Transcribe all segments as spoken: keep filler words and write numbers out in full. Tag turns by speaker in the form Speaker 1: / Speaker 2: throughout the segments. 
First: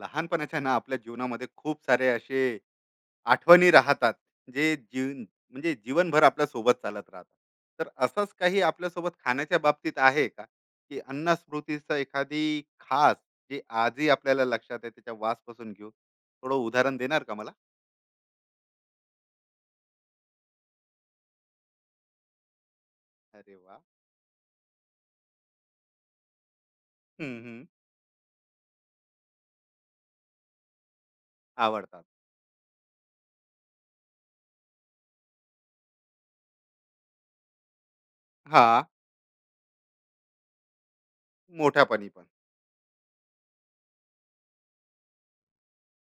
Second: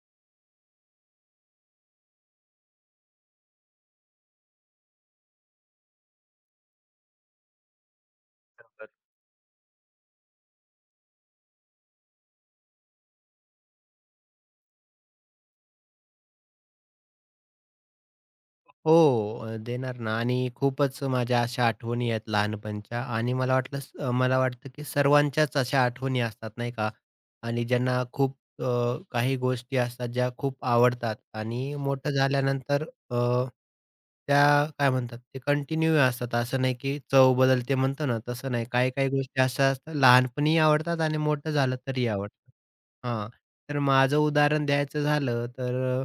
Speaker 1: लहानपणाच्या ना आपल्या जीवनामध्ये खूप सारे असे आठवणी राहतात, जे जीवन म्हणजे जीवनभर आपल्या सोबत चालत राहतात. तर असंच काही
Speaker 2: तर?
Speaker 1: आपल्यासोबत खाण्याच्या बाबतीत आहे का, की अन्नस्मृतीचं एखादी खास जे आजही आपल्याला लक्षात आहे, त्याच्या वासपासून घेऊन थोडं उदाहरण देणार का मला?
Speaker 2: हो, अ, देणार ना आणि खूपच माझ्या अशा आठवणी आहेत लहानपणच्या आणि मला
Speaker 1: अरे वा!
Speaker 2: वाटलं स अ, मला वाटतं की सर्वांच्याच अशा आठवणी असतात नाही का?
Speaker 1: हम्म,
Speaker 2: आणि
Speaker 1: हम्म.
Speaker 2: ज्यांना खूप अ, काही गोष्टी असतात ज्या खूप आवडतात आणि
Speaker 1: आवडतात.
Speaker 2: मोठं झाल्यानंतर अ, त्या काय म्हणतात ते कंटिन्यू असतात. असं नाही की चव बदलते म्हणतो ना, तसं नाही.
Speaker 1: हा,
Speaker 2: काही-काही गोष्टी अशा असतात लहानपणीही आवडतात आणि मोठं झालं तरी
Speaker 1: मोठ्यापणी पण.
Speaker 2: आवडतात. हां, तर माझं उदाहरण द्यायचं झालं तर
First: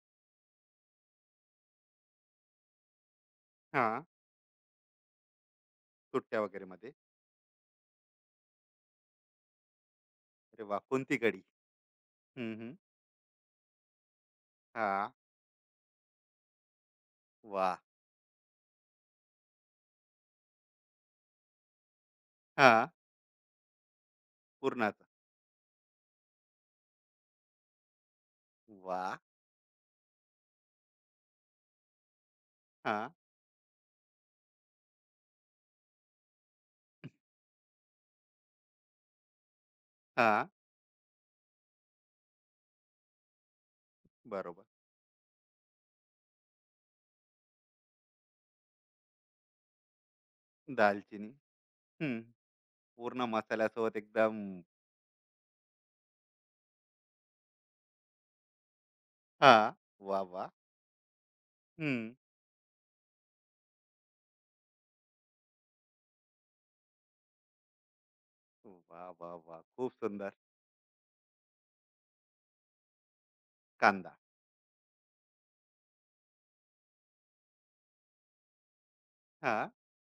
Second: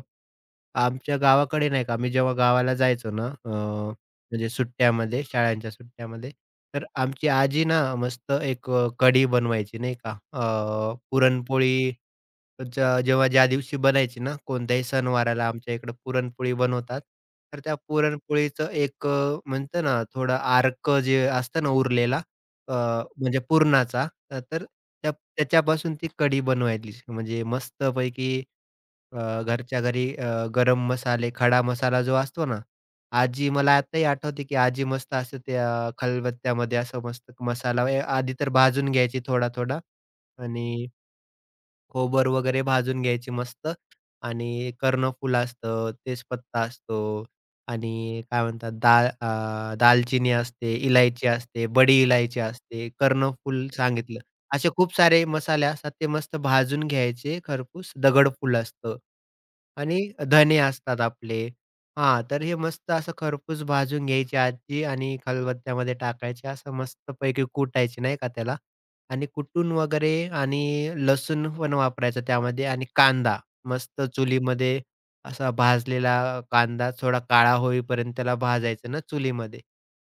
Speaker 2: आमच्या गावाकडे नाही का, मी जेव्हा गावाला जायचो ना, अ,
Speaker 1: हा,
Speaker 2: म्हणजे सुट्ट्यामध्ये, शाळांच्या सुट्ट्यामध्ये,
Speaker 1: सुट्ट्या वगैरे
Speaker 2: तर
Speaker 1: मध्ये.
Speaker 2: आमची आजी ना मस्त एक अ, कढी बनवायची नाही का. अ,
Speaker 1: अरे वा, कोणती कडी?
Speaker 2: पुरणपोळी
Speaker 1: हम्म, हम्म.
Speaker 2: ज्या जेव्हा ज्या दिवशी बनायची ना, कोणत्याही
Speaker 1: हा.
Speaker 2: सणवाराला आमच्या इकडं पुरणपोळी बनवतात. तर
Speaker 1: वा.
Speaker 2: त्या पुरणपोळीचं एक अ, म्हणतो ना थोडं अर्क जे असतं ना उरलेला
Speaker 1: हा.
Speaker 2: अ, म्हणजे पुरणाचा, अ, तर
Speaker 1: पूर्णाचा.
Speaker 2: त्या त्याच्यापासून ती कढी बनवायची. म्हणजे मस्तपैकी अ,
Speaker 1: वा.
Speaker 2: घरच्या घरी अ, गरम मसाले, खडा मसाला जो असतो ना,
Speaker 1: हा.
Speaker 2: आजी मला आताही आठवते, की आजी मस्त असं त्या खलबत्त्यामध्ये असं मस्त मसाला ए आधी तर भाजून घ्यायची थोडा-थोडा
Speaker 1: हा.
Speaker 2: आणि खोबर वगैरे भाजून घ्यायची मस्त
Speaker 1: बरोबर.
Speaker 2: आणि कर्णफूल असतं, तेजपत्ता असतो आणि काय म्हणतात दाल अ, दालचिनी असते, इलायची
Speaker 1: दालचिनी.
Speaker 2: असते, बडी
Speaker 1: हं.
Speaker 2: इलायची असते,
Speaker 1: पूर्ण
Speaker 2: कर्णफूल
Speaker 1: मसाल्यासोबत
Speaker 2: सांगितलं.
Speaker 1: एकदम.
Speaker 2: असे खूप सारे मसाले असतात, ते मस्त भाजून घ्यायचे खरपूस. दगडफूल असतं.
Speaker 1: हां.
Speaker 2: आणि
Speaker 1: वाह, वाह!
Speaker 2: धने असतात आपले.
Speaker 1: हं.
Speaker 2: हां, तर हे मस्त असं खरपूस भाजून घ्यायची आजी आणि खलबत्त्यामध्ये टाकायचे. असं मस्तपैकी कुटायचे नाही का त्याला
Speaker 1: वाह,
Speaker 2: आणि
Speaker 1: वाह, वाह!
Speaker 2: कुटून
Speaker 1: खूप
Speaker 2: वगैरे
Speaker 1: सुंदर.
Speaker 2: आणि लसूण पण वापरायचं त्यामध्ये आणि कांदा मस्त
Speaker 1: कांदा.
Speaker 2: चुलीमध्ये असा भाजलेला कांदा थोडा काळा होईपर्यंत त्याला भाजायचं ना चुलीमध्ये
Speaker 1: हां.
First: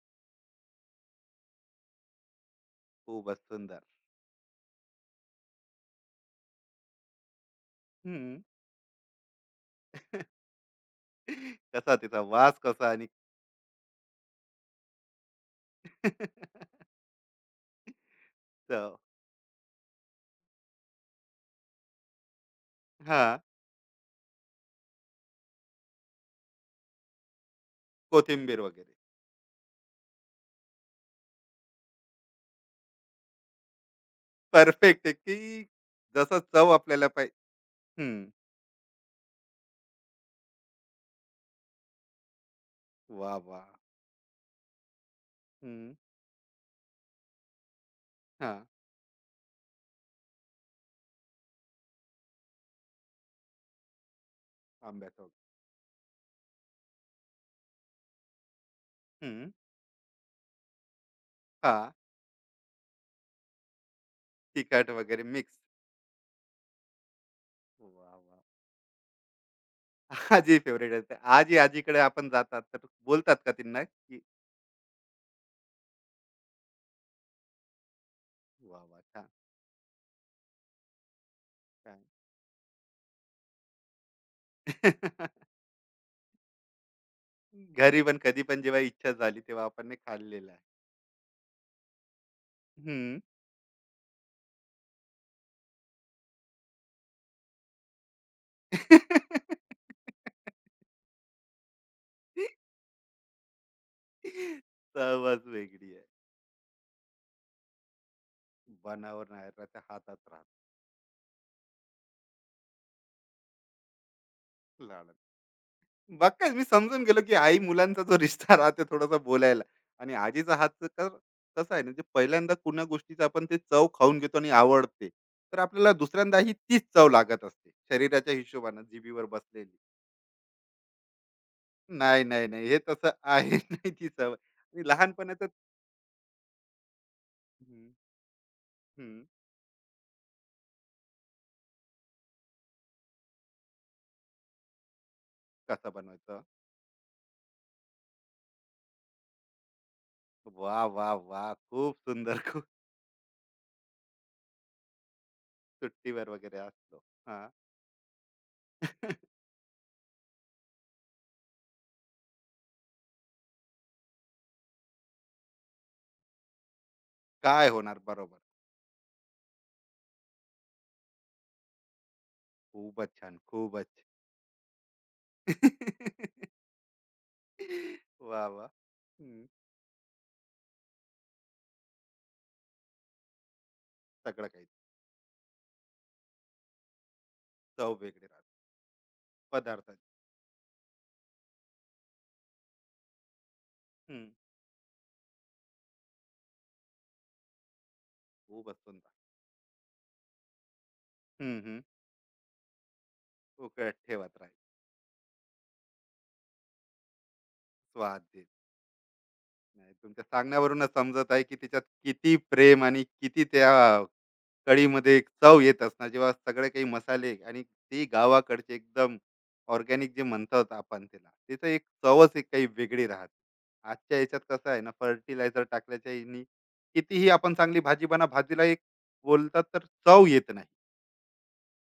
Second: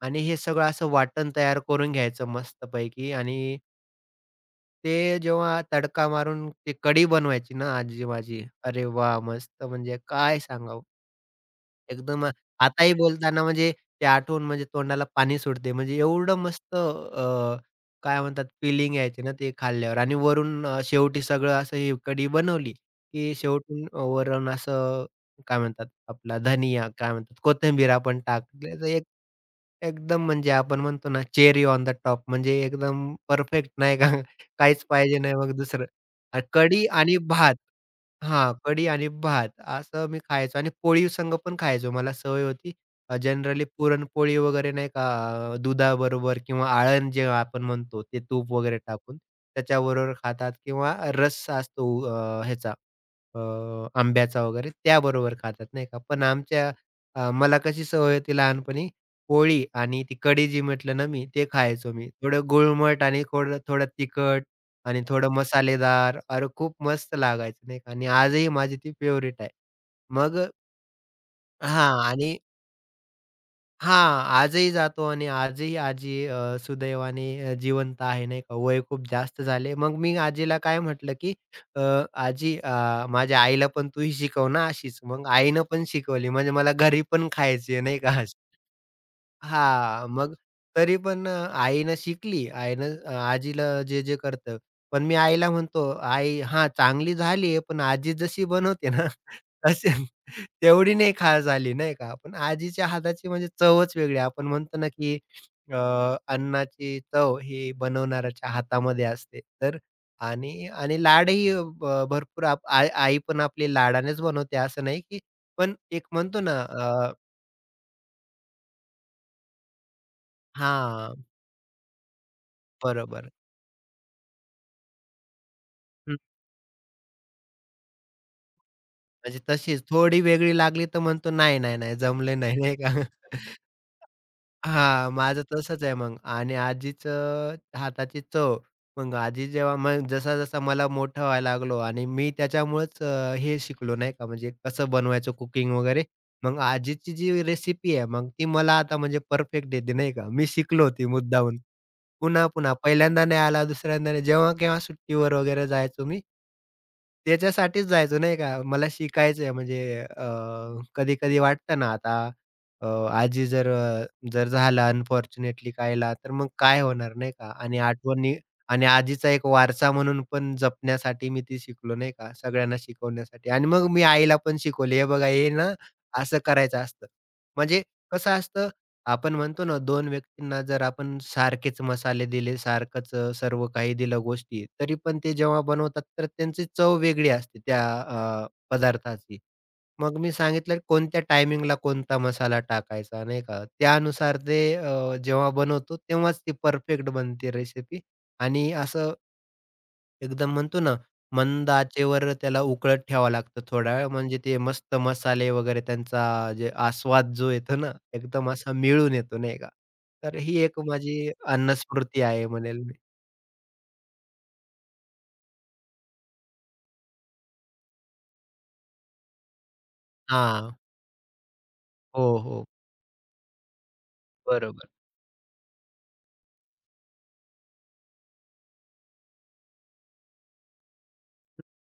Speaker 2: आणि हे सगळं असं वाटण तयार करून घ्यायचं मस्तपैकी
Speaker 1: खूपच
Speaker 2: आणि
Speaker 1: सुंदर.
Speaker 2: ते जेव्हा तडका मारून ते कढी बनवायची ना आजी
Speaker 1: हं.
Speaker 2: माझी. अरे वाह! मस्त म्हणजे काय सांगावं.
Speaker 1: कसा तिचा
Speaker 2: एकदम अ,
Speaker 1: वास कसा,
Speaker 2: आताही
Speaker 1: आणि.
Speaker 2: बोलताना म्हणजे ते आठवून म्हणजे तोंडाला पाणी सुटते. म्हणजे एवढं मस्त अ, काय म्हणतात फिलिंग
Speaker 1: चव.
Speaker 2: यायची ना ते खाल्ल्यावर आणि वरून अ, शेवटी सगळं असं ही कढी बनवली, की
Speaker 1: हां.
Speaker 2: शेवटून अ, वरून असं काय म्हणतात आपला धनिया काय म्हणतात कोथिंबीर आपण
Speaker 1: कोथिंबीर
Speaker 2: टाकली तर
Speaker 1: वगैरे.
Speaker 2: एक एकदम म्हणजे आपण म्हणतो ना चेरी ऑन द टॉप म्हणजे एकदम परफेक्ट नाही का काहीच
Speaker 1: परफेक्ट आहे
Speaker 2: पाहिजे नाही मग
Speaker 1: की.
Speaker 2: दुसरं.
Speaker 1: जसं
Speaker 2: अ,
Speaker 1: चव
Speaker 2: कढी
Speaker 1: आपल्याला
Speaker 2: आणि
Speaker 1: पाहिजे.
Speaker 2: भात.
Speaker 1: हं.
Speaker 2: हां, कढी आणि भात असं मी खायचो आणि पोळी संग पण खायचो. मला सवय होती. अ,
Speaker 1: वाह,
Speaker 2: जनरली
Speaker 1: वाह!
Speaker 2: पुरणपोळी वगैरे नाही का अ,
Speaker 1: हं.
Speaker 2: दुधाबरोबर किंवा आळण जेव्हा आपण म्हणतो ते तूप
Speaker 1: हां.
Speaker 2: वगैरे टाकून त्याच्याबरोबर खातात किंवा रस असतो अ, ह्याचा अ, आंब्याचा वगैरे
Speaker 1: आंब्याचा
Speaker 2: त्याबरोबर
Speaker 1: वगैरे.
Speaker 2: खातात नाही का. पण आमच्या अ, मला कशी सवय होती लहानपणी
Speaker 1: हं.
Speaker 2: पोळी आणि ती कढी जी म्हटलं ना मी ते
Speaker 1: हां.
Speaker 2: खायचो मी. थोडं गुळमट आणि थोडं थोडं तिखट
Speaker 1: तिखट
Speaker 2: आणि
Speaker 1: वगैरे
Speaker 2: थोडं
Speaker 1: मिक्स.
Speaker 2: मसालेदार, अरे खूप मस्त लागायचं नाही का आणि
Speaker 1: वाह, वाह!
Speaker 2: आजही माझी ती फेव्हरेट आहे. मग
Speaker 1: आजी फेवरेट आहे. आजी
Speaker 2: अ, हां
Speaker 1: आजीकडे आपण
Speaker 2: आणि
Speaker 1: जातात तर बोलतात का त्यांना की.
Speaker 2: हां, आजही जातो आणि आजही आजी अ, सुदैवाने अ, जिवंत आहे नाही का. वय
Speaker 1: वाह! वाह!
Speaker 2: खूप
Speaker 1: छान,
Speaker 2: जास्त झाले. मग मी आजीला काय म्हटलं, की "अ,
Speaker 1: छान.
Speaker 2: आजी अ, माझ्या आईला पण तू ही शिकव ना अशीच." मग आईनं पण शिकवली म्हणजे मला घरी पण खायची आहे नाही
Speaker 1: घरी पण
Speaker 2: का.
Speaker 1: कधी पण जेव्हा इच्छा झाली तेव्हा आपण ने
Speaker 2: हां, मग
Speaker 1: खाल्लेलं आहे.
Speaker 2: तरी पण अ, आईनं शिकली. आईनं अ,
Speaker 1: हं.
Speaker 2: आजीला जे-जे करतं. पण मी आईला म्हणतो, "आई हां, चांगली झाली आहे, पण आजी जशी बनवते ना, तशी तेवढी नाही खा झाली." नाही का? पण आजीच्या हाताची म्हणजे चवच वेगळी आहे. आपण म्हणतो ना, की
Speaker 1: चवच
Speaker 2: अ,
Speaker 1: वेगळी आहे.
Speaker 2: अन्नाची चव ही बनवणाऱ्याच्या हातामध्ये
Speaker 1: बनावर
Speaker 2: असते. तर
Speaker 1: नारळाच्या हातात राहतं.
Speaker 2: आणि आणि लाडही भ भरपूर आप आई आई पण आपली लाडानेच बनवते असं नाही,
Speaker 1: लाडात.
Speaker 2: की पण एक
Speaker 1: बघ
Speaker 2: म्हणतो
Speaker 1: काय
Speaker 2: ना
Speaker 1: मी
Speaker 2: अ
Speaker 1: समजून गेलो, की आई मुलांचा जो रिश्ता राहते थोडासा बोलायला. आणि आजीचा हातचं तर
Speaker 2: हां,
Speaker 1: कसं आहे ना, जे पहिल्यांदा कुण्या गोष्टीचा
Speaker 2: बरोबर.
Speaker 1: आपण ते चव खाऊन घेतो आणि आवडते, तर आपल्याला दुसऱ्यांदाही तीच चव लागत असते. शरीराच्या हिशोबानं जिभेवर
Speaker 2: म्हणजे
Speaker 1: बसलेली.
Speaker 2: तशीच थोडी वेगळी लागली तर म्हणतो, "नाही, नाही, नाही,
Speaker 1: नाही,
Speaker 2: जमले
Speaker 1: नाही,
Speaker 2: नाही."
Speaker 1: नाही.
Speaker 2: नाही
Speaker 1: हे
Speaker 2: का?
Speaker 1: तसं आहे. नाही ती सवय. आणि
Speaker 2: हां, माझं
Speaker 1: लहानपणाचं.
Speaker 2: तसंच आहे मग आणि आजीचं
Speaker 1: हं,
Speaker 2: हाताची चव.
Speaker 1: हं.
Speaker 2: मग आजी जेव्हा मग जसा-जसा मला मोठा व्हायला लागलो आणि मी त्याच्यामुळेच अ, हे शिकलो नाही का, म्हणजे कसं बनवायचं कुकिंग
Speaker 1: कसं
Speaker 2: वगैरे.
Speaker 1: बनवायचं?
Speaker 2: मग आजीची जी रेसिपी आहे, मग ती मला आता म्हणजे परफेक्ट येते नाही का. मी
Speaker 1: वाह,
Speaker 2: शिकलो ती
Speaker 1: वाह, वाह!
Speaker 2: मुद्दामून.
Speaker 1: खूप सुंदर. खूप.
Speaker 2: पुन्हा-पुन्हा. पहिल्यांदा नाही आला, दुसऱ्यांदा नाही. जेव्हा-केव्हा सुट्टीवर वगैरे जायचो मी.
Speaker 1: सुट्टीवर वगैरे असलो. हां.
Speaker 2: त्याच्यासाठीच जायचो नाही का. मला शिकायचंय म्हणजे कधी-कधी वाटतं ना आता अ, आजी जर अ, जर झालं अनफॉर्च्युनेटली कायला, तर मग काय होणार नाही का.
Speaker 1: काय
Speaker 2: आणि
Speaker 1: होणार?
Speaker 2: आठवणी
Speaker 1: बरोबर.
Speaker 2: आणि आजीचा एक वारसा म्हणून पण जपण्यासाठी मी ती शिकलो नाही का, सगळ्यांना
Speaker 1: खूपच छान.
Speaker 2: शिकवण्यासाठी. आणि मग
Speaker 1: खूपच.
Speaker 2: मी आईला पण शिकवले, "हे बघा हे ना असं करायचं असतं." म्हणजे कसं
Speaker 1: वाह, वाह!
Speaker 2: असतं आपण
Speaker 1: हं.
Speaker 2: म्हणतो ना, दोन व्यक्तींना जर आपण सारखेच मसाले दिले, सारखंच अ, सर्व काही दिलं
Speaker 1: सगळं काही.
Speaker 2: गोष्टी, तरी पण ते जेव्हा बनवतात, तर त्यांची चव वेगळी असते त्या
Speaker 1: चव वेगळी
Speaker 2: अ,
Speaker 1: राहते.
Speaker 2: पदार्थाची.
Speaker 1: पदार्थाची.
Speaker 2: मग मी सांगितलं कोणत्या टायमिंगला कोणता मसाला टाकायचा, नाही का?
Speaker 1: हं.
Speaker 2: त्यानुसार ते अ, जेव्हा बनवतो, तेव्हाच ती परफेक्ट बनते रेसिपी आणि
Speaker 1: खूपच सुंदर.
Speaker 2: असं एकदम म्हणतो ना,
Speaker 1: हं,
Speaker 2: मंद
Speaker 1: हं.
Speaker 2: आचेवर त्याला उकळत ठेवावं लागतं
Speaker 1: उकळत
Speaker 2: थोडा वेळ,
Speaker 1: ठेवत
Speaker 2: म्हणजे ते
Speaker 1: राहील.
Speaker 2: मस्त मसाले वगैरे त्यांचा जे आस्वाद जो येतो ना,
Speaker 1: स्वाद देत.
Speaker 2: एकदम असा मिळून येतो नाही का?
Speaker 1: नाही, तुमच्या
Speaker 2: तर ही एक
Speaker 1: सांगण्यावरूनच
Speaker 2: माझी
Speaker 1: समजत आहे की त्याच्यात
Speaker 2: अन्नस्मृती
Speaker 1: किती
Speaker 2: आहे म्हणेल
Speaker 1: प्रेम
Speaker 2: मी.
Speaker 1: आणि किती त्या कढीमध्ये एक चव येत असणार जेव्हा सगळे काही मसाले आणि ती गावाकडचे एकदम ऑर्गॅनिक जे
Speaker 2: हां.
Speaker 1: म्हणतात आपण, त्याला त्याचं एक चवच
Speaker 2: हो,
Speaker 1: एक
Speaker 2: हो.
Speaker 1: काही वेगळी राहते. आजच्या याच्यात कसं आहे
Speaker 2: बरोबर.
Speaker 1: ना, फर्टिलायझर टाकल्याच्या ह्यानी कितीही आपण चांगली भाजी बना, भाजीला एक बोलतात तर चव येत नाही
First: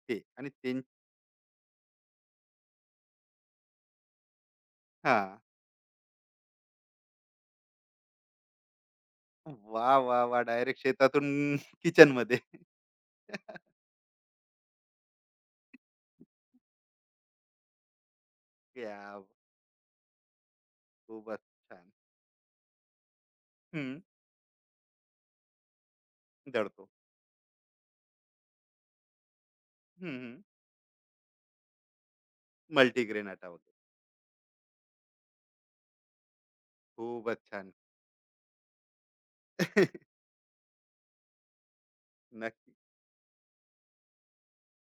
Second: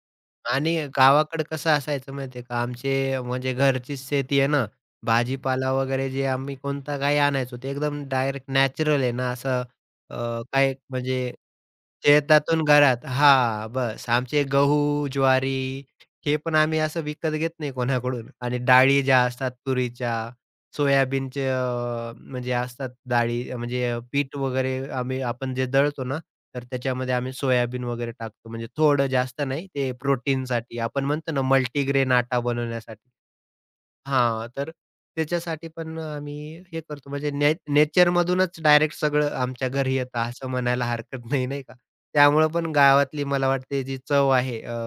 Speaker 1: ते. आणि त्यां
Speaker 2: आणि गावाकडं कसं असायचं माहिती आहे का, आमचे म्हणजे घरचीच शेती आहे ना,
Speaker 1: हा
Speaker 2: भाजीपाला वगैरे जे आम्ही कोणता काही आणायचो, ते एकदम डायरेक्ट नॅचरल आहे ना, असं
Speaker 1: वा
Speaker 2: अ,
Speaker 1: वा वा,
Speaker 2: काय
Speaker 1: डायरेक्ट शेतातून
Speaker 2: म्हणजे
Speaker 1: किचन मध्ये.
Speaker 2: शेतातून घरात हां, बस. आमचे गहू, ज्वारी हे पण आम्ही असं विकत घेत नाही कोणाकडून आणि डाळी
Speaker 1: या.
Speaker 2: ज्या असतात तुरीच्या
Speaker 1: खूपच
Speaker 2: सोयाबीनचे
Speaker 1: छान.
Speaker 2: अ, म्हणजे असतात डाळी अ, म्हणजे अ,
Speaker 1: हम्म,
Speaker 2: पीठ वगैरे आम्ही आपण जे दळतो ना, तर
Speaker 1: दडतो.
Speaker 2: त्याच्यामध्ये आम्ही सोयाबीन वगैरे टाकतो. म्हणजे थोडं जास्त नाही, ते प्रोटीनसाठी आपण म्हणतो ना मल्टीग्रेन आटा बनवण्यासाठी.
Speaker 1: मल्टीग्रेन आटा वगैरे.
Speaker 2: हां, तर त्याच्यासाठी पण आम्ही हे करतो म्हणजे
Speaker 1: खूपच
Speaker 2: ने
Speaker 1: छान.
Speaker 2: नेचरमधूनच डायरेक्ट सगळं आमच्या घरी येतं असं म्हणायला हरकत नाही, नाही का? त्यामुळं पण
Speaker 1: नक्की.
Speaker 2: गावातली मला वाटते जी चव आहे अ,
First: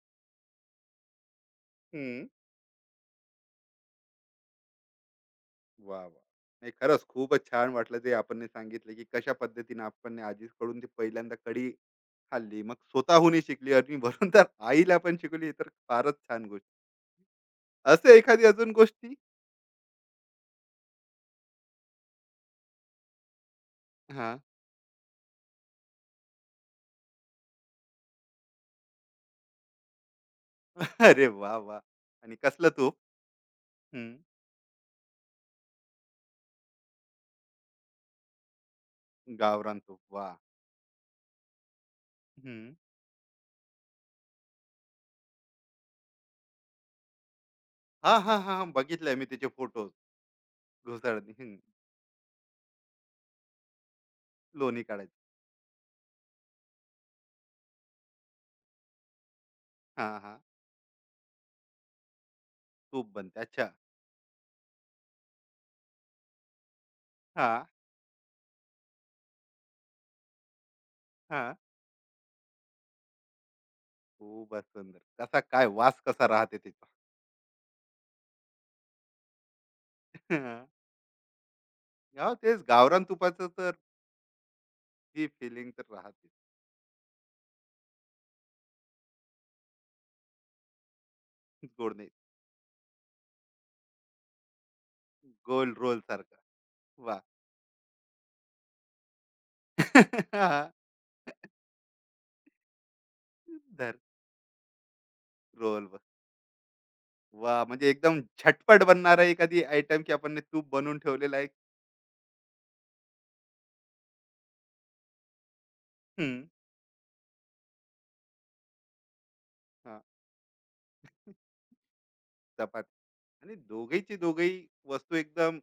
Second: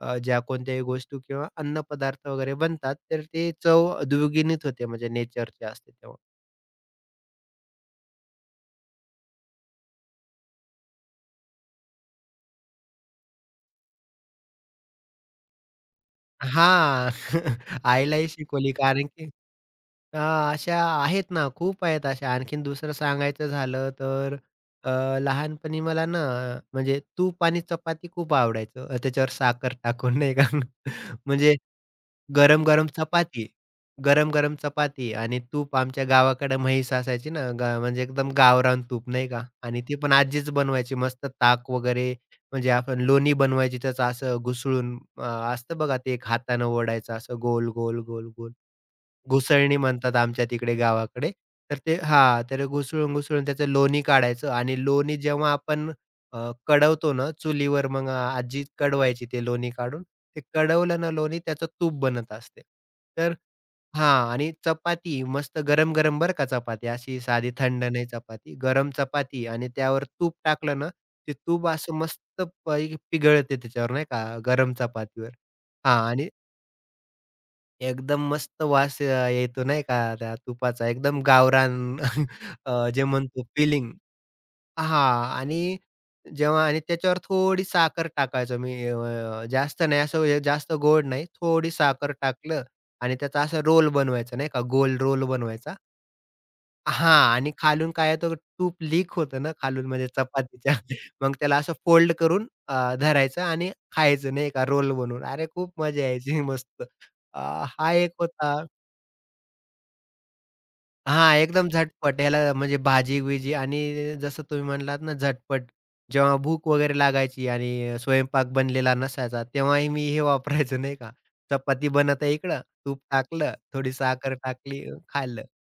Speaker 2: अ, ज्या कोणत्याही गोष्टी किंवा
Speaker 1: हम्म.
Speaker 2: अन्नपदार्थ वगैरे बनतात, तर ते चव द्विगुणित होते म्हणजे नेचरची असते
Speaker 1: वा
Speaker 2: तेव्हा.
Speaker 1: वा. नाही, खरंच खूपच छान वाटलं ते आपण सांगितलं की कशा पद्धतीने आपण आजीकडून ती पहिल्यांदा कडी खाल्ली, मग स्वतःहूनही शिकली आणि वरून तर आईला पण शिकली. ही तर फारच छान गोष्ट.
Speaker 2: हां.
Speaker 1: असे
Speaker 2: आईलाही
Speaker 1: एखादी अजून
Speaker 2: शिकवली कारण
Speaker 1: गोष्टी.
Speaker 2: की अ, अशा आहेत ना, खूप आहेत अशा. आणखीन दुसरं सांगायचं झालं
Speaker 1: हा.
Speaker 2: तर अ, लहानपणी मला ना म्हणजे तूप आणि चपाती खूप आवडायचं. अ, त्याच्यावर साखर टाकून नाही का
Speaker 1: अरे वा
Speaker 2: म्हणजे
Speaker 1: वा! आणि कसलं
Speaker 2: गरम-गरम
Speaker 1: तूप?
Speaker 2: चपाती,
Speaker 1: हम्म.
Speaker 2: गरम-गरम चपाती आणि तूप आमच्या गावाकडे म्हैस असायची ना, गा म्हणजे एकदम गावरान तूप नाही का
Speaker 1: गावरान
Speaker 2: आणि ती
Speaker 1: तूप,
Speaker 2: पण
Speaker 1: वा.
Speaker 2: आजीच बनवायची मस्त ताक वगैरे म्हणजे
Speaker 1: हम्म.
Speaker 2: आपण लोणी बनवायची त्याचं असं घुसळून अ, असतं बघा ते एक हातानं ओढायचं असं गोल, गोल,
Speaker 1: हा
Speaker 2: गोल,
Speaker 1: हा
Speaker 2: गोल.
Speaker 1: हा हा, बघितलंय मी त्याचे
Speaker 2: घुसळणी
Speaker 1: फोटो.
Speaker 2: म्हणतात आमच्या तिकडे गावाकडे.
Speaker 1: घुसळणी, हम्म.
Speaker 2: तर ते हां, तर घुसळून, घुसळून त्याचं लोणी काढायचं
Speaker 1: लोणी
Speaker 2: आणि लोणी
Speaker 1: काढायचं.
Speaker 2: जेव्हा आपण अ, कढवतो ना चुलीवर मग आजी कढवायची ते लोणी काढून.
Speaker 1: हा हा.
Speaker 2: ते कढवलं ना लोणी त्याचं तूप बनत असते.
Speaker 1: तूप
Speaker 2: तर
Speaker 1: बनते, अच्छा.
Speaker 2: हां आणि चपाती मस्त गरम-गरम बरं का चपाती अशी
Speaker 1: हा
Speaker 2: साधी थंड नाही चपाती. गरम चपाती आणि त्यावर तूप टाकलं ना, ते
Speaker 1: हा.
Speaker 2: तूप असं मस्त पै पिघळते त्याच्यावर नाही का
Speaker 1: खूपच
Speaker 2: गरम
Speaker 1: सुंदर,
Speaker 2: चपातीवर.
Speaker 1: कसा काय
Speaker 2: हां
Speaker 1: वास कसा
Speaker 2: आणि
Speaker 1: राहते त्याचा?
Speaker 2: एकदम मस्त वास अ, येतो नाही का त्या तुपाचा एकदम गावरान
Speaker 1: हां, तेच
Speaker 2: अ,
Speaker 1: गावरान
Speaker 2: जे म्हणतो
Speaker 1: तुपाचं तर
Speaker 2: फिलिंग
Speaker 1: ही
Speaker 2: हां
Speaker 1: फिलिंग
Speaker 2: आणि
Speaker 1: तर राहते.
Speaker 2: जेव्हा आणि त्याच्यावर थोडी साखर टाकायचो मी अ, जास्त नाही असं हे जास्त गोड नाही. थोडी
Speaker 1: गोड नाही.
Speaker 2: साखर टाकलं आणि त्याचा असा रोल बनवायचा नाही का गोल रोल
Speaker 1: गोल
Speaker 2: बनवायचा.
Speaker 1: रोल सारखा. वाह!
Speaker 2: हां आणि खालून काय आहे तो तूप लीक होतं ना खालून म्हणजे
Speaker 1: हां.
Speaker 2: चपातीच्या मग त्याला असं फोल्ड करून अ, धरायचं आणि
Speaker 1: धर
Speaker 2: खायचं नाही का रोल बनवून. अरे खूप
Speaker 1: रोल बघ.
Speaker 2: मजा यायची मस्त. अ,
Speaker 1: वाह! म्हणजे
Speaker 2: हा एक
Speaker 1: एकदम
Speaker 2: होता.
Speaker 1: झटपट बनणारा एखादी आयटम, की आपण ने तूप बनवून
Speaker 2: हां,
Speaker 1: ठेवलेला आहे.
Speaker 2: एकदम झटपट ह्याला म्हणजे भाजी-बिजी आणि जसं तुम्ही म्हणालात ना, झटपट
Speaker 1: हं.
Speaker 2: जेव्हा भूक वगैरे लागायची आणि स्वयंपाक बनलेला नसायचा, तेव्हाही
Speaker 1: हां.
Speaker 2: मी हे वापरायचो नाही का, चपाती बनत आहे इकडं,
Speaker 1: चपाती
Speaker 2: तूप
Speaker 1: आणि
Speaker 2: टाकलं, थोडी
Speaker 1: दोघीची
Speaker 2: साखर
Speaker 1: दोघेही
Speaker 2: टाकली, अं,
Speaker 1: वस्तू
Speaker 2: खाल्लं.
Speaker 1: एकदम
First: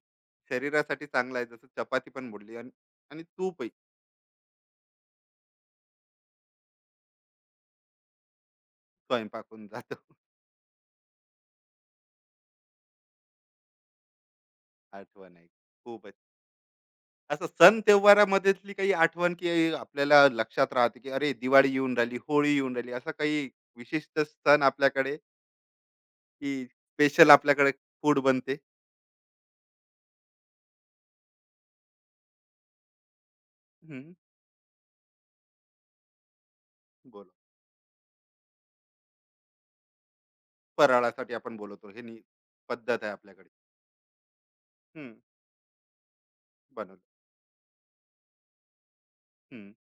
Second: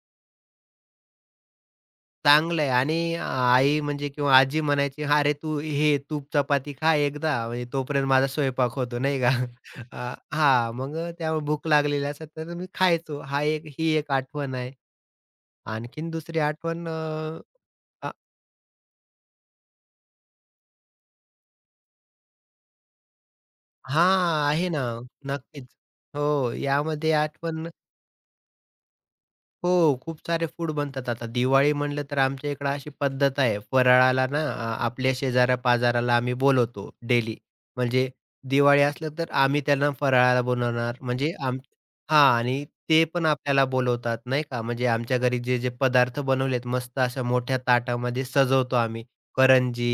Speaker 1: शरीरासाठी चांगला आहे. जसं चपाती पण मोडली,
Speaker 2: चांगलं
Speaker 1: आणि
Speaker 2: आहे आणि
Speaker 1: आणि तूपही.
Speaker 2: आई म्हणजे किंवा आजी म्हणायची, "अरे, तू हे तूप चपाती खा एकदा, म्हणजे तोपर्यंत माझा स्वयंपाक होतो," नाही का.
Speaker 1: स्वयंपाक जातो.
Speaker 2: अ, हां, मग त्यामुळे भूक लागलेली असेल तर मी खायचो. हा एक ही एक आठवण आहे.
Speaker 1: आठवण आहे.
Speaker 2: आणखीन
Speaker 1: खूपच.
Speaker 2: दुसरी आठवण
Speaker 1: असं सण
Speaker 2: अ,
Speaker 1: त्योहारामध्येतली काही आठवण, की आपल्याला लक्षात राहते की अरे दिवाळी येऊन राहिली, होळी येऊन राहिली, असा काही विशिष्ट
Speaker 2: हां,
Speaker 1: सण
Speaker 2: आहे ना.
Speaker 1: आपल्याकडे,
Speaker 2: नक्कीच. हो,
Speaker 1: की
Speaker 2: यामध्ये
Speaker 1: स्पेशल
Speaker 2: आठवण
Speaker 1: आपल्याकडे फूड बनते?
Speaker 2: हो, खूप सारे फूड बनतात आता. दिवाळी म्हणलं तर आमच्या इकडं अशी पद्धत आहे.
Speaker 1: हं,
Speaker 2: फराळाला ना अ, आपल्या शेजाऱ्या-पाजाराला आम्ही बोलवतो
Speaker 1: बोला.
Speaker 2: डेली. म्हणजे दिवाळी असलं तर आम्ही त्यांना फराळाला बनवणार. म्हणजे
Speaker 1: फराळासाठी आपण
Speaker 2: आम
Speaker 1: बोलतो. हे नि
Speaker 2: हां आणि
Speaker 1: पद्धत
Speaker 2: ते
Speaker 1: आहे
Speaker 2: पण
Speaker 1: आपल्याकडे.
Speaker 2: आपल्याला बोलवतात नाही का. म्हणजे
Speaker 1: हं,
Speaker 2: आमच्या घरी जे-जे पदार्थ बनवलेत
Speaker 1: बनवलं.
Speaker 2: मस्त अशा मोठ्या ताटामध्ये सजवतो आम्ही.
Speaker 1: हं.
Speaker 2: करंजी,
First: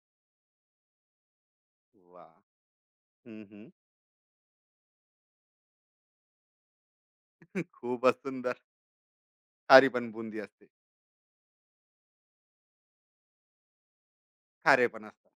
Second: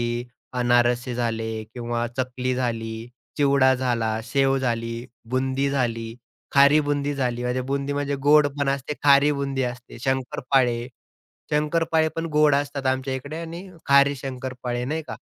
Speaker 2: अनारसे झाले किंवा
Speaker 1: वाह!
Speaker 2: चकली झाली,
Speaker 1: हं, हं.
Speaker 2: चिवडा झाला, शेव झाली, बुंदी झाली. खारी बुंदी झाली. म्हणजे बुंदी
Speaker 1: खूपच
Speaker 2: म्हणजे गोड
Speaker 1: सुंदर.
Speaker 2: पण असते, खारी बुंदी
Speaker 1: खारी
Speaker 2: असते.
Speaker 1: पण बुंदी असते.
Speaker 2: शंकरपाळे, शंकरपाळे पण गोड असतात आमच्या इकडे आणि खारी शंकरपाळे
Speaker 1: खारे
Speaker 2: नाही
Speaker 1: पण
Speaker 2: का?
Speaker 1: असतात.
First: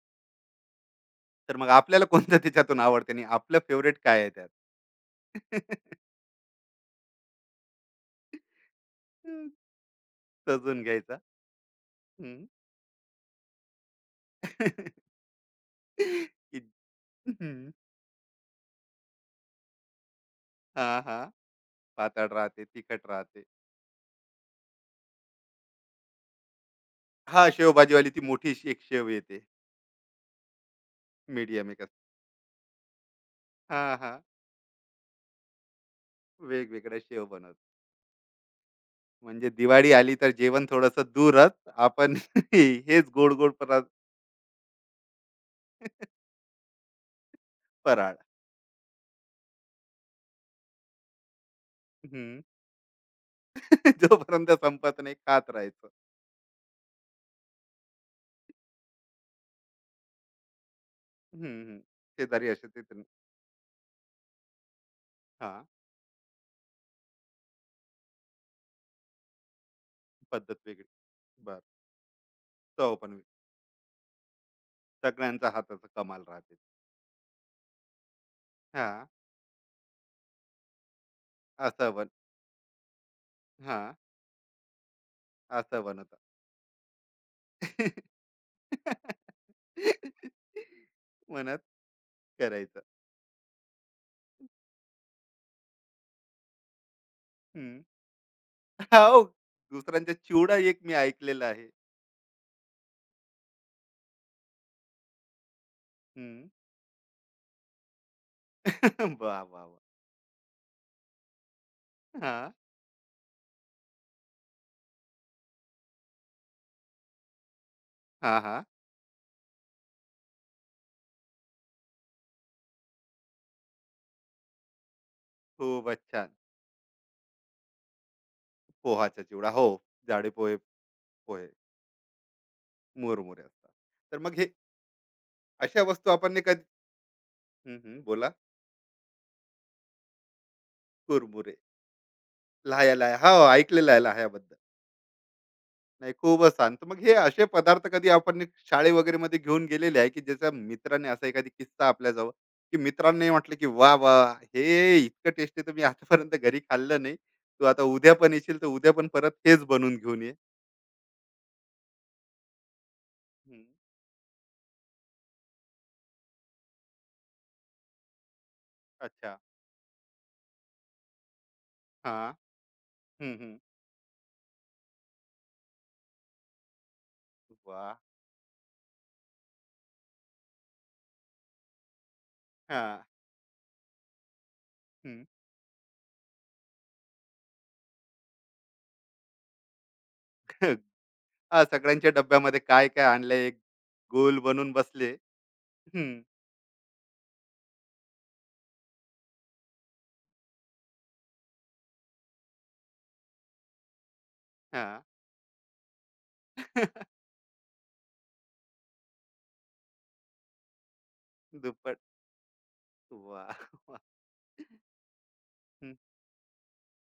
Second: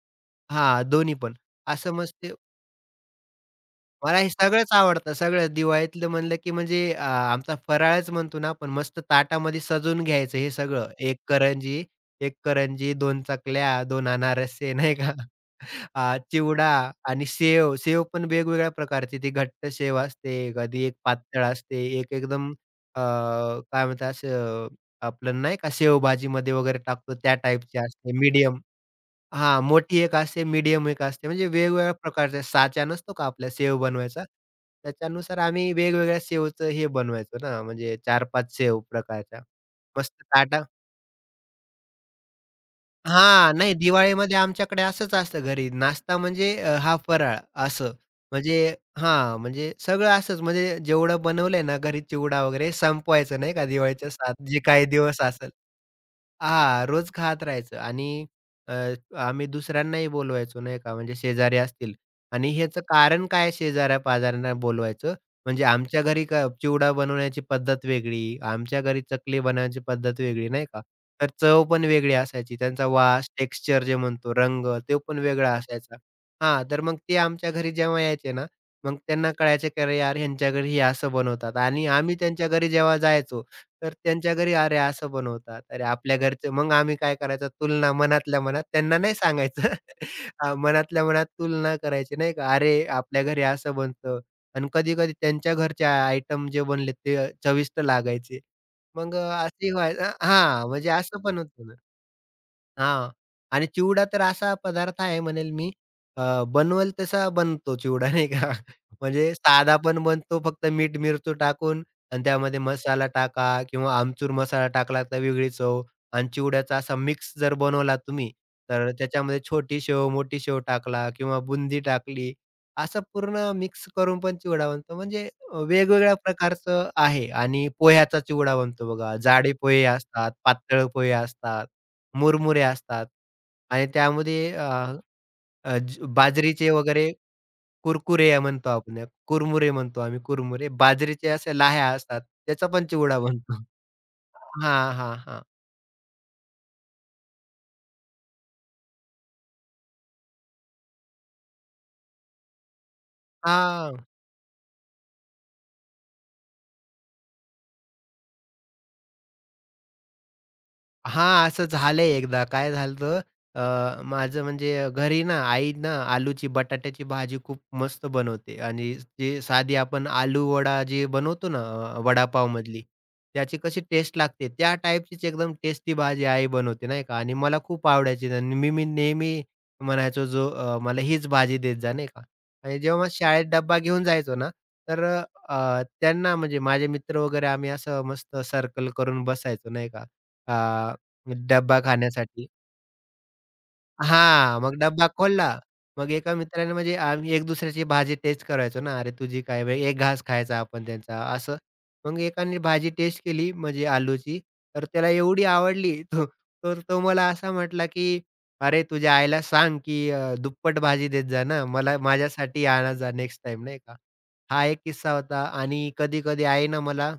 Speaker 2: हां, दोन्ही पण.
Speaker 1: तर मग
Speaker 2: असं
Speaker 1: आपल्याला
Speaker 2: मस्त
Speaker 1: कोणतं त्याच्यातून आवडते आणि आपलं फेव्हरेट
Speaker 2: मला
Speaker 1: काय आहे
Speaker 2: हे
Speaker 1: त्यात?
Speaker 2: सगळंच आवडतं, सगळंच. दिवाळीतलं म्हणलं की म्हणजे अ, आमचा फराळच म्हणतो ना आपण, मस्त ताटामध्ये सजवून घ्यायचं हे
Speaker 1: सजून
Speaker 2: सगळं.
Speaker 1: घ्यायचा.
Speaker 2: एक करंजी, एक
Speaker 1: हं.
Speaker 2: करंजी, दोन चकल्या, दोन अनारसे नाही का? अ,
Speaker 1: की.
Speaker 2: चिवडा आणि
Speaker 1: हं.
Speaker 2: सेव. सेव पण वेगवेगळ्या प्रकारची. ती घट्ट सेव असते, कधी एक
Speaker 1: हां, हां.
Speaker 2: पातळ असते, एक
Speaker 1: पातळ
Speaker 2: एकदम
Speaker 1: राहते,
Speaker 2: अ,
Speaker 1: तिखट राहते.
Speaker 2: काय म्हणतात असं आपलं नाही का, शेवभाजीमध्ये वगैरे टाकतो त्या
Speaker 1: हां,
Speaker 2: टाईपची
Speaker 1: शेवभाजीवाली
Speaker 2: असते,
Speaker 1: ती मोठी
Speaker 2: मीडियम.
Speaker 1: अशी एक शेव येते.
Speaker 2: हां, मोठी एक असते, मीडियम एक असते. म्हणजे
Speaker 1: मीडियम एक
Speaker 2: वेगवेगळ्या
Speaker 1: असते.
Speaker 2: प्रकारच्या साचा नसतो का आपला सेव
Speaker 1: हां, हां.
Speaker 2: बनवायचा, त्याच्यानुसार आम्ही वेगवेगळ्या सेवचं हे
Speaker 1: वेगवेगळ्या शेव
Speaker 2: बनवायचो ना,
Speaker 1: बनवतात.
Speaker 2: म्हणजे चार पाच सेव प्रकारच्या.
Speaker 1: म्हणजे दिवाळी आली
Speaker 2: मस्त
Speaker 1: तर
Speaker 2: ताटा
Speaker 1: जेवण थोडंसं दूरच. आपण हेच गोड-गोड
Speaker 2: हां, नाही
Speaker 1: परा.
Speaker 2: दिवाळीमध्ये आमच्याकडे असंच असतं घरी. नाश्ता म्हणजे अ, हा फराळ असं.
Speaker 1: फराळ.
Speaker 2: म्हणजे हां, म्हणजे सगळं असंच म्हणजे जेवढं बनवलंय ना घरी
Speaker 1: हं.
Speaker 2: चिवडा वगैरे संपवायचं नाही का दिवाळीच्या सात
Speaker 1: जोपर्यंत
Speaker 2: जे काही
Speaker 1: संपत नाही
Speaker 2: दिवस
Speaker 1: खात
Speaker 2: असेल.
Speaker 1: राहायचं.
Speaker 2: हां, रोज खात राहायचं आणि अ, आम्ही दुसऱ्यांनाही बोलवायचो नाही का, म्हणजे
Speaker 1: हं,
Speaker 2: शेजारी
Speaker 1: हं.
Speaker 2: असतील
Speaker 1: शेजारी
Speaker 2: आणि
Speaker 1: असे ते
Speaker 2: ह्याचं
Speaker 1: तर.
Speaker 2: कारण काय शेजाऱ्या-पाजाऱ्यांना बोलवायचं,
Speaker 1: हां.
Speaker 2: म्हणजे आमच्या घरी क चिवडा बनवण्याची पद्धत वेगळी, आमच्या घरी चकली बनवण्याची पद्धत वेगळी
Speaker 1: पद्धत
Speaker 2: नाही का,
Speaker 1: वेगळी.
Speaker 2: तर
Speaker 1: बरं.
Speaker 2: चव पण वेगळी असायची. त्यांचा
Speaker 1: चव पण वेगळी.
Speaker 2: वास, टेक्स्चर जे म्हणतो, रंग तो पण
Speaker 1: सगळ्यांचा
Speaker 2: वेगळा
Speaker 1: हाताचा
Speaker 2: असायचा.
Speaker 1: कमाल राहते.
Speaker 2: हां, तर मग ते आमच्या घरी जेव्हा यायचे ना, मग
Speaker 1: हां.
Speaker 2: त्यांना कळायचं की अरे यार, ह्यांच्या घरी हे असं बनवतात आणि
Speaker 1: असं बन.
Speaker 2: आम्ही त्यांच्या घरी जेव्हा जायचो,
Speaker 1: हां,
Speaker 2: तर त्यांच्या घरी "अरे असं बनवतात,
Speaker 1: असं
Speaker 2: अरे
Speaker 1: बनवतात.
Speaker 2: आपल्या घरचे" मग आम्ही काय करायचं तुलना मनातल्या मनात त्यांना नाही सांगायचं. हां, मनातल्या मनात
Speaker 1: मनात
Speaker 2: तुलना करायची नाही का,
Speaker 1: करायचं.
Speaker 2: "अरे आपल्या घरी असं बनतं" आणि कधी-कधी त्यांच्या घरचे आयटम जे बनले ते चविष्ट
Speaker 1: हं.
Speaker 2: लागायचे. मग अ,
Speaker 1: हो.
Speaker 2: असे व्हाय
Speaker 1: दुसऱ्यांचा चिवडा
Speaker 2: हां,
Speaker 1: एक
Speaker 2: म्हणजे
Speaker 1: मी
Speaker 2: असं पण
Speaker 1: ऐकलेला आहे.
Speaker 2: होतं हां. आणि चिवडा तर असा पदार्थ आहे म्हणेल मी अ,
Speaker 1: हं.
Speaker 2: बनवल तसा बनतो चिवडा नाही का?
Speaker 1: वाह,
Speaker 2: म्हणजे
Speaker 1: वाह,
Speaker 2: साधा
Speaker 1: वाह!
Speaker 2: पण बनतो फक्त मीठ मिरची टाकून आणि
Speaker 1: हां.
Speaker 2: त्यामध्ये मसाला टाका किंवा आमचूर मसाला टाकला तर वेगळी चव आणि चिवड्याचा असा मिक्स जर बनवला तुम्ही,
Speaker 1: हां, हां.
Speaker 2: तर त्याच्यामध्ये छोटी शेव, मोठी शेव टाकला किंवा बुंदी टाकली. असं पूर्ण मिक्स करून पण चिवडा बनतो. म्हणजे अ,
Speaker 1: खूपच
Speaker 2: वेगवेगळ्या
Speaker 1: छान.
Speaker 2: प्रकारचं आहे आणि पोह्याचा चिवडा बनतो बघा.
Speaker 1: पोहाचा चिवडा.
Speaker 2: जाडे
Speaker 1: हो.
Speaker 2: पोहे
Speaker 1: जाडे
Speaker 2: असतात,
Speaker 1: पोहे.
Speaker 2: पातळ पोहे
Speaker 1: पोहे.
Speaker 2: असतात. मुरमुरे असतात
Speaker 1: मुरमुरे असतात.
Speaker 2: आणि
Speaker 1: तर मग हे
Speaker 2: त्यामध्ये अ, अ,
Speaker 1: अशा
Speaker 2: ज
Speaker 1: वस्तू आपण नाही कधी.
Speaker 2: बाजरीचे वगैरे
Speaker 1: हं, हं.
Speaker 2: कुरकुरे
Speaker 1: बोला.
Speaker 2: म्हणतो आपण, या कुरमुरे म्हणतो आम्ही कुरमुरे. बाजरीच्या अशा
Speaker 1: कुरमुरे.
Speaker 2: लाह्या असतात, त्याचा पण
Speaker 1: लाह्या-लाह्या.
Speaker 2: चिवडा
Speaker 1: हो,
Speaker 2: बनतो.
Speaker 1: ऐकलेलं आहे लाह्याबद्दल.
Speaker 2: हां, हां, हां.
Speaker 1: नाही, खूपच छान. तर मग हे असे पदार्थ कधी आपण एक शाळे वगैरे मध्ये घेऊन गेलेले आहे, की ज्याचा मित्राने असा एखादी किस्सा आपल्याजवळ, की मित्रांनी म्हटलं, की "वाह!
Speaker 2: हां.
Speaker 1: वाह! हे इतकं टेस्टी तर मी आतापर्यंत घरी खाल्लं नाही. तू आता उद्या पण येशील तर उद्या पण परत हेच बनवून घेऊन ये."
Speaker 2: हां, असं झालंय एकदा. काय झालं अ,
Speaker 1: हं.
Speaker 2: माझं म्हणजे घरी ना आई ना आलूची बटाट्याची भाजी खूप मस्त बनवते आणि
Speaker 1: अच्छा.
Speaker 2: जी साधी आपण आलू वडा जी बनवतो ना अ,
Speaker 1: हां.
Speaker 2: वडापावमधली,
Speaker 1: हं, हं.
Speaker 2: त्याची कशी टेस्ट लागते त्या टाईपचीच एकदम टेस्टी भाजी आई बनवते नाही का आणि मला खूप
Speaker 1: वाह!
Speaker 2: आवडायची आणि मी मी नेहमी म्हणायचो जो अ, मला हीच भाजी देत जा नाही का आणि
Speaker 1: हां.
Speaker 2: जेव्हा शाळेत डब्बा घेऊन जायचो ना, तर
Speaker 1: हं.
Speaker 2: अ, त्यांना म्हणजे माझे मित्र वगैरे आम्ही असं मस्त सर्कल करून बसायचो नाही का.
Speaker 1: हां.
Speaker 2: डब्बा
Speaker 1: सगळ्यांच्या
Speaker 2: खाण्यासाठी.
Speaker 1: डब्यामध्ये काय-काय आणलंय एक. गोल
Speaker 2: हां,
Speaker 1: बनून
Speaker 2: मग डब्बा
Speaker 1: बसले.
Speaker 2: खोलला. मग
Speaker 1: हं.
Speaker 2: एका मित्राने म्हणजे आम्ही एक दुसऱ्याची भाजी टेस्ट करायचो ना, "अरे, तुझी काय बे?" एक घास खायचा आपण त्यांचा असं. मग एकाने भाजी टेस्ट केली म्हणजे आलूची, तर
Speaker 1: हां.
Speaker 2: त्याला एवढी आवडली तो तर तो मला असा म्हटला, की "अरे, तुझ्या आईला सांग, की अ, दुप्पट भाजी देत जा ना,
Speaker 1: दुप्पट.
Speaker 2: मला माझ्यासाठी आणत जा नेक्स्ट
Speaker 1: वाह!
Speaker 2: टाईम," नाही का.
Speaker 1: वाह!
Speaker 2: हा एक किस्सा होता आणि
Speaker 1: हं,
Speaker 2: कधी-कधी आई ना मला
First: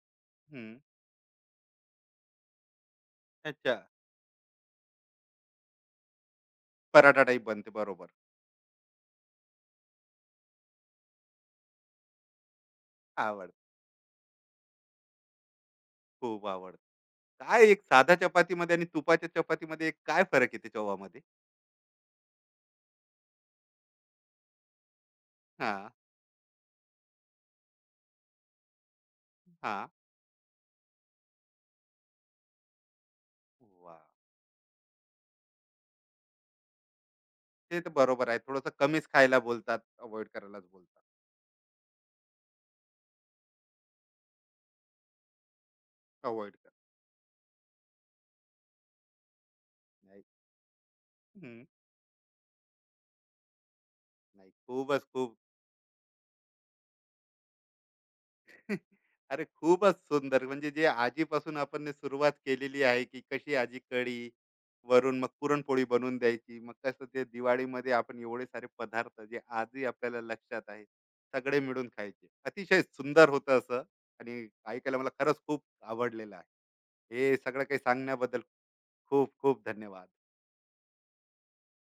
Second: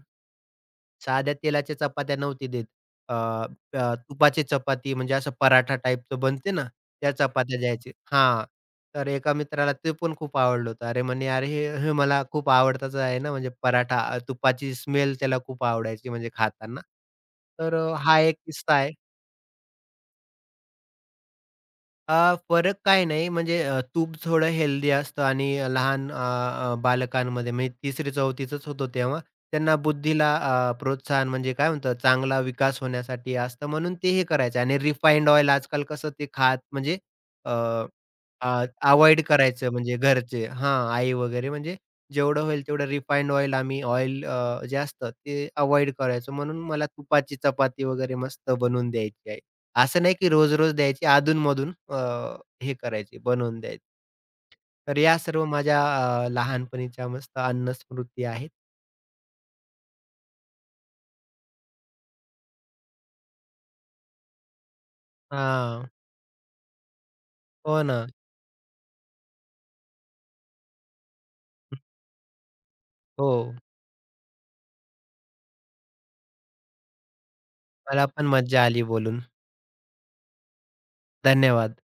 Speaker 1: हं.
Speaker 2: साध्या तेलाच्या चपात्या नव्हती देत. अ,
Speaker 1: अच्छा.
Speaker 2: अ, तुपाची चपाती म्हणजे असं पराठा टाईपचं बनते ना, त्या
Speaker 1: पराठा टाईप
Speaker 2: चपात्या
Speaker 1: बनते,
Speaker 2: द्यायचे
Speaker 1: बरोबर.
Speaker 2: हां. तर एका मित्राला ते पण खूप आवडलं होतं. अरे म्हणे, "अरे हे हे मला खूप आवडताच आहे ना, म्हणजे
Speaker 1: आवड.
Speaker 2: पराठा." अ, तुपाची स्मेल त्याला खूप आवडायची म्हणजे
Speaker 1: खूप आवडतं.
Speaker 2: खाताना.
Speaker 1: काय
Speaker 2: तर
Speaker 1: एक
Speaker 2: अ,
Speaker 1: साध्या
Speaker 2: हा एक किस्सा
Speaker 1: चपातीमध्ये आणि
Speaker 2: आहे.
Speaker 1: तुपाच्या चपातीमध्ये एक काय फरक आहे त्या चवामध्ये?
Speaker 2: अ, फरक काही नाही म्हणजे अ, तूप थोडं हेल्दी असतं आणि
Speaker 1: हां,
Speaker 2: लहान अ, अ, बालकांमध्ये म्हणजे तिसरी चौथीचंच होतो तेव्हा, त्यांना
Speaker 1: हां.
Speaker 2: बुद्धीला अ, प्रोत्साहन म्हणजे काय म्हणतात चांगला विकास होण्यासाठी असतं म्हणून
Speaker 1: वाह!
Speaker 2: ते हे करायचे आणि रिफाइंड ऑइल आजकाल कसं ते खात म्हणजे अ,
Speaker 1: ते तर बरोबर आहे. थोडंसं कमीच खायला
Speaker 2: करायचं
Speaker 1: बोलतात,
Speaker 2: म्हणजे
Speaker 1: अव्हॉइड
Speaker 2: घरचे
Speaker 1: करायलाच
Speaker 2: हां,
Speaker 1: बोलतात.
Speaker 2: आई वगैरे म्हणजे जेवढं होईल तेवढं रिफाइंड ऑइल आम्ही ऑइल जे असतं ते अव्हॉइड करायचो
Speaker 1: अव्हॉइड
Speaker 2: म्हणून
Speaker 1: करा.
Speaker 2: मला तुपाची चपाती वगैरे मस्त बनवून द्यायची असं नाही
Speaker 1: नाही.
Speaker 2: की रोज-रोज द्यायची,
Speaker 1: हं.
Speaker 2: अधून-मधून अ, हे करायची, बनवून द्यायची.
Speaker 1: नाही.
Speaker 2: तर
Speaker 1: खूपच
Speaker 2: या
Speaker 1: खूप.
Speaker 2: सर्व माझ्या अ, लहानपणीच्या मस्त अन्न स्मृती आहेत.
Speaker 1: अरे खूपच सुंदर, म्हणजे जे आजीपासून आपण ने सुरुवात केलेली आहे की कशी आजी कढी, वरून मग
Speaker 2: हां.
Speaker 1: पुरणपोळी बनवून द्यायची, मग कसं ते
Speaker 2: हो
Speaker 1: दिवाळीमध्ये
Speaker 2: ना.
Speaker 1: आपण एवढे सारे पदार्थ जे आजही आपल्याला लक्षात आहे, सगळे मिळून खायचे, अतिशय सुंदर
Speaker 2: हो.
Speaker 1: होतं असं. आणि ऐकायला मला खरंच खूप आवडलेलं आहे हे सगळं काही
Speaker 2: मला पण
Speaker 1: सांगण्याबद्दल.
Speaker 2: मज्जा आली बोलून.
Speaker 1: खूप खूप धन्यवाद.
Speaker 2: धन्यवाद.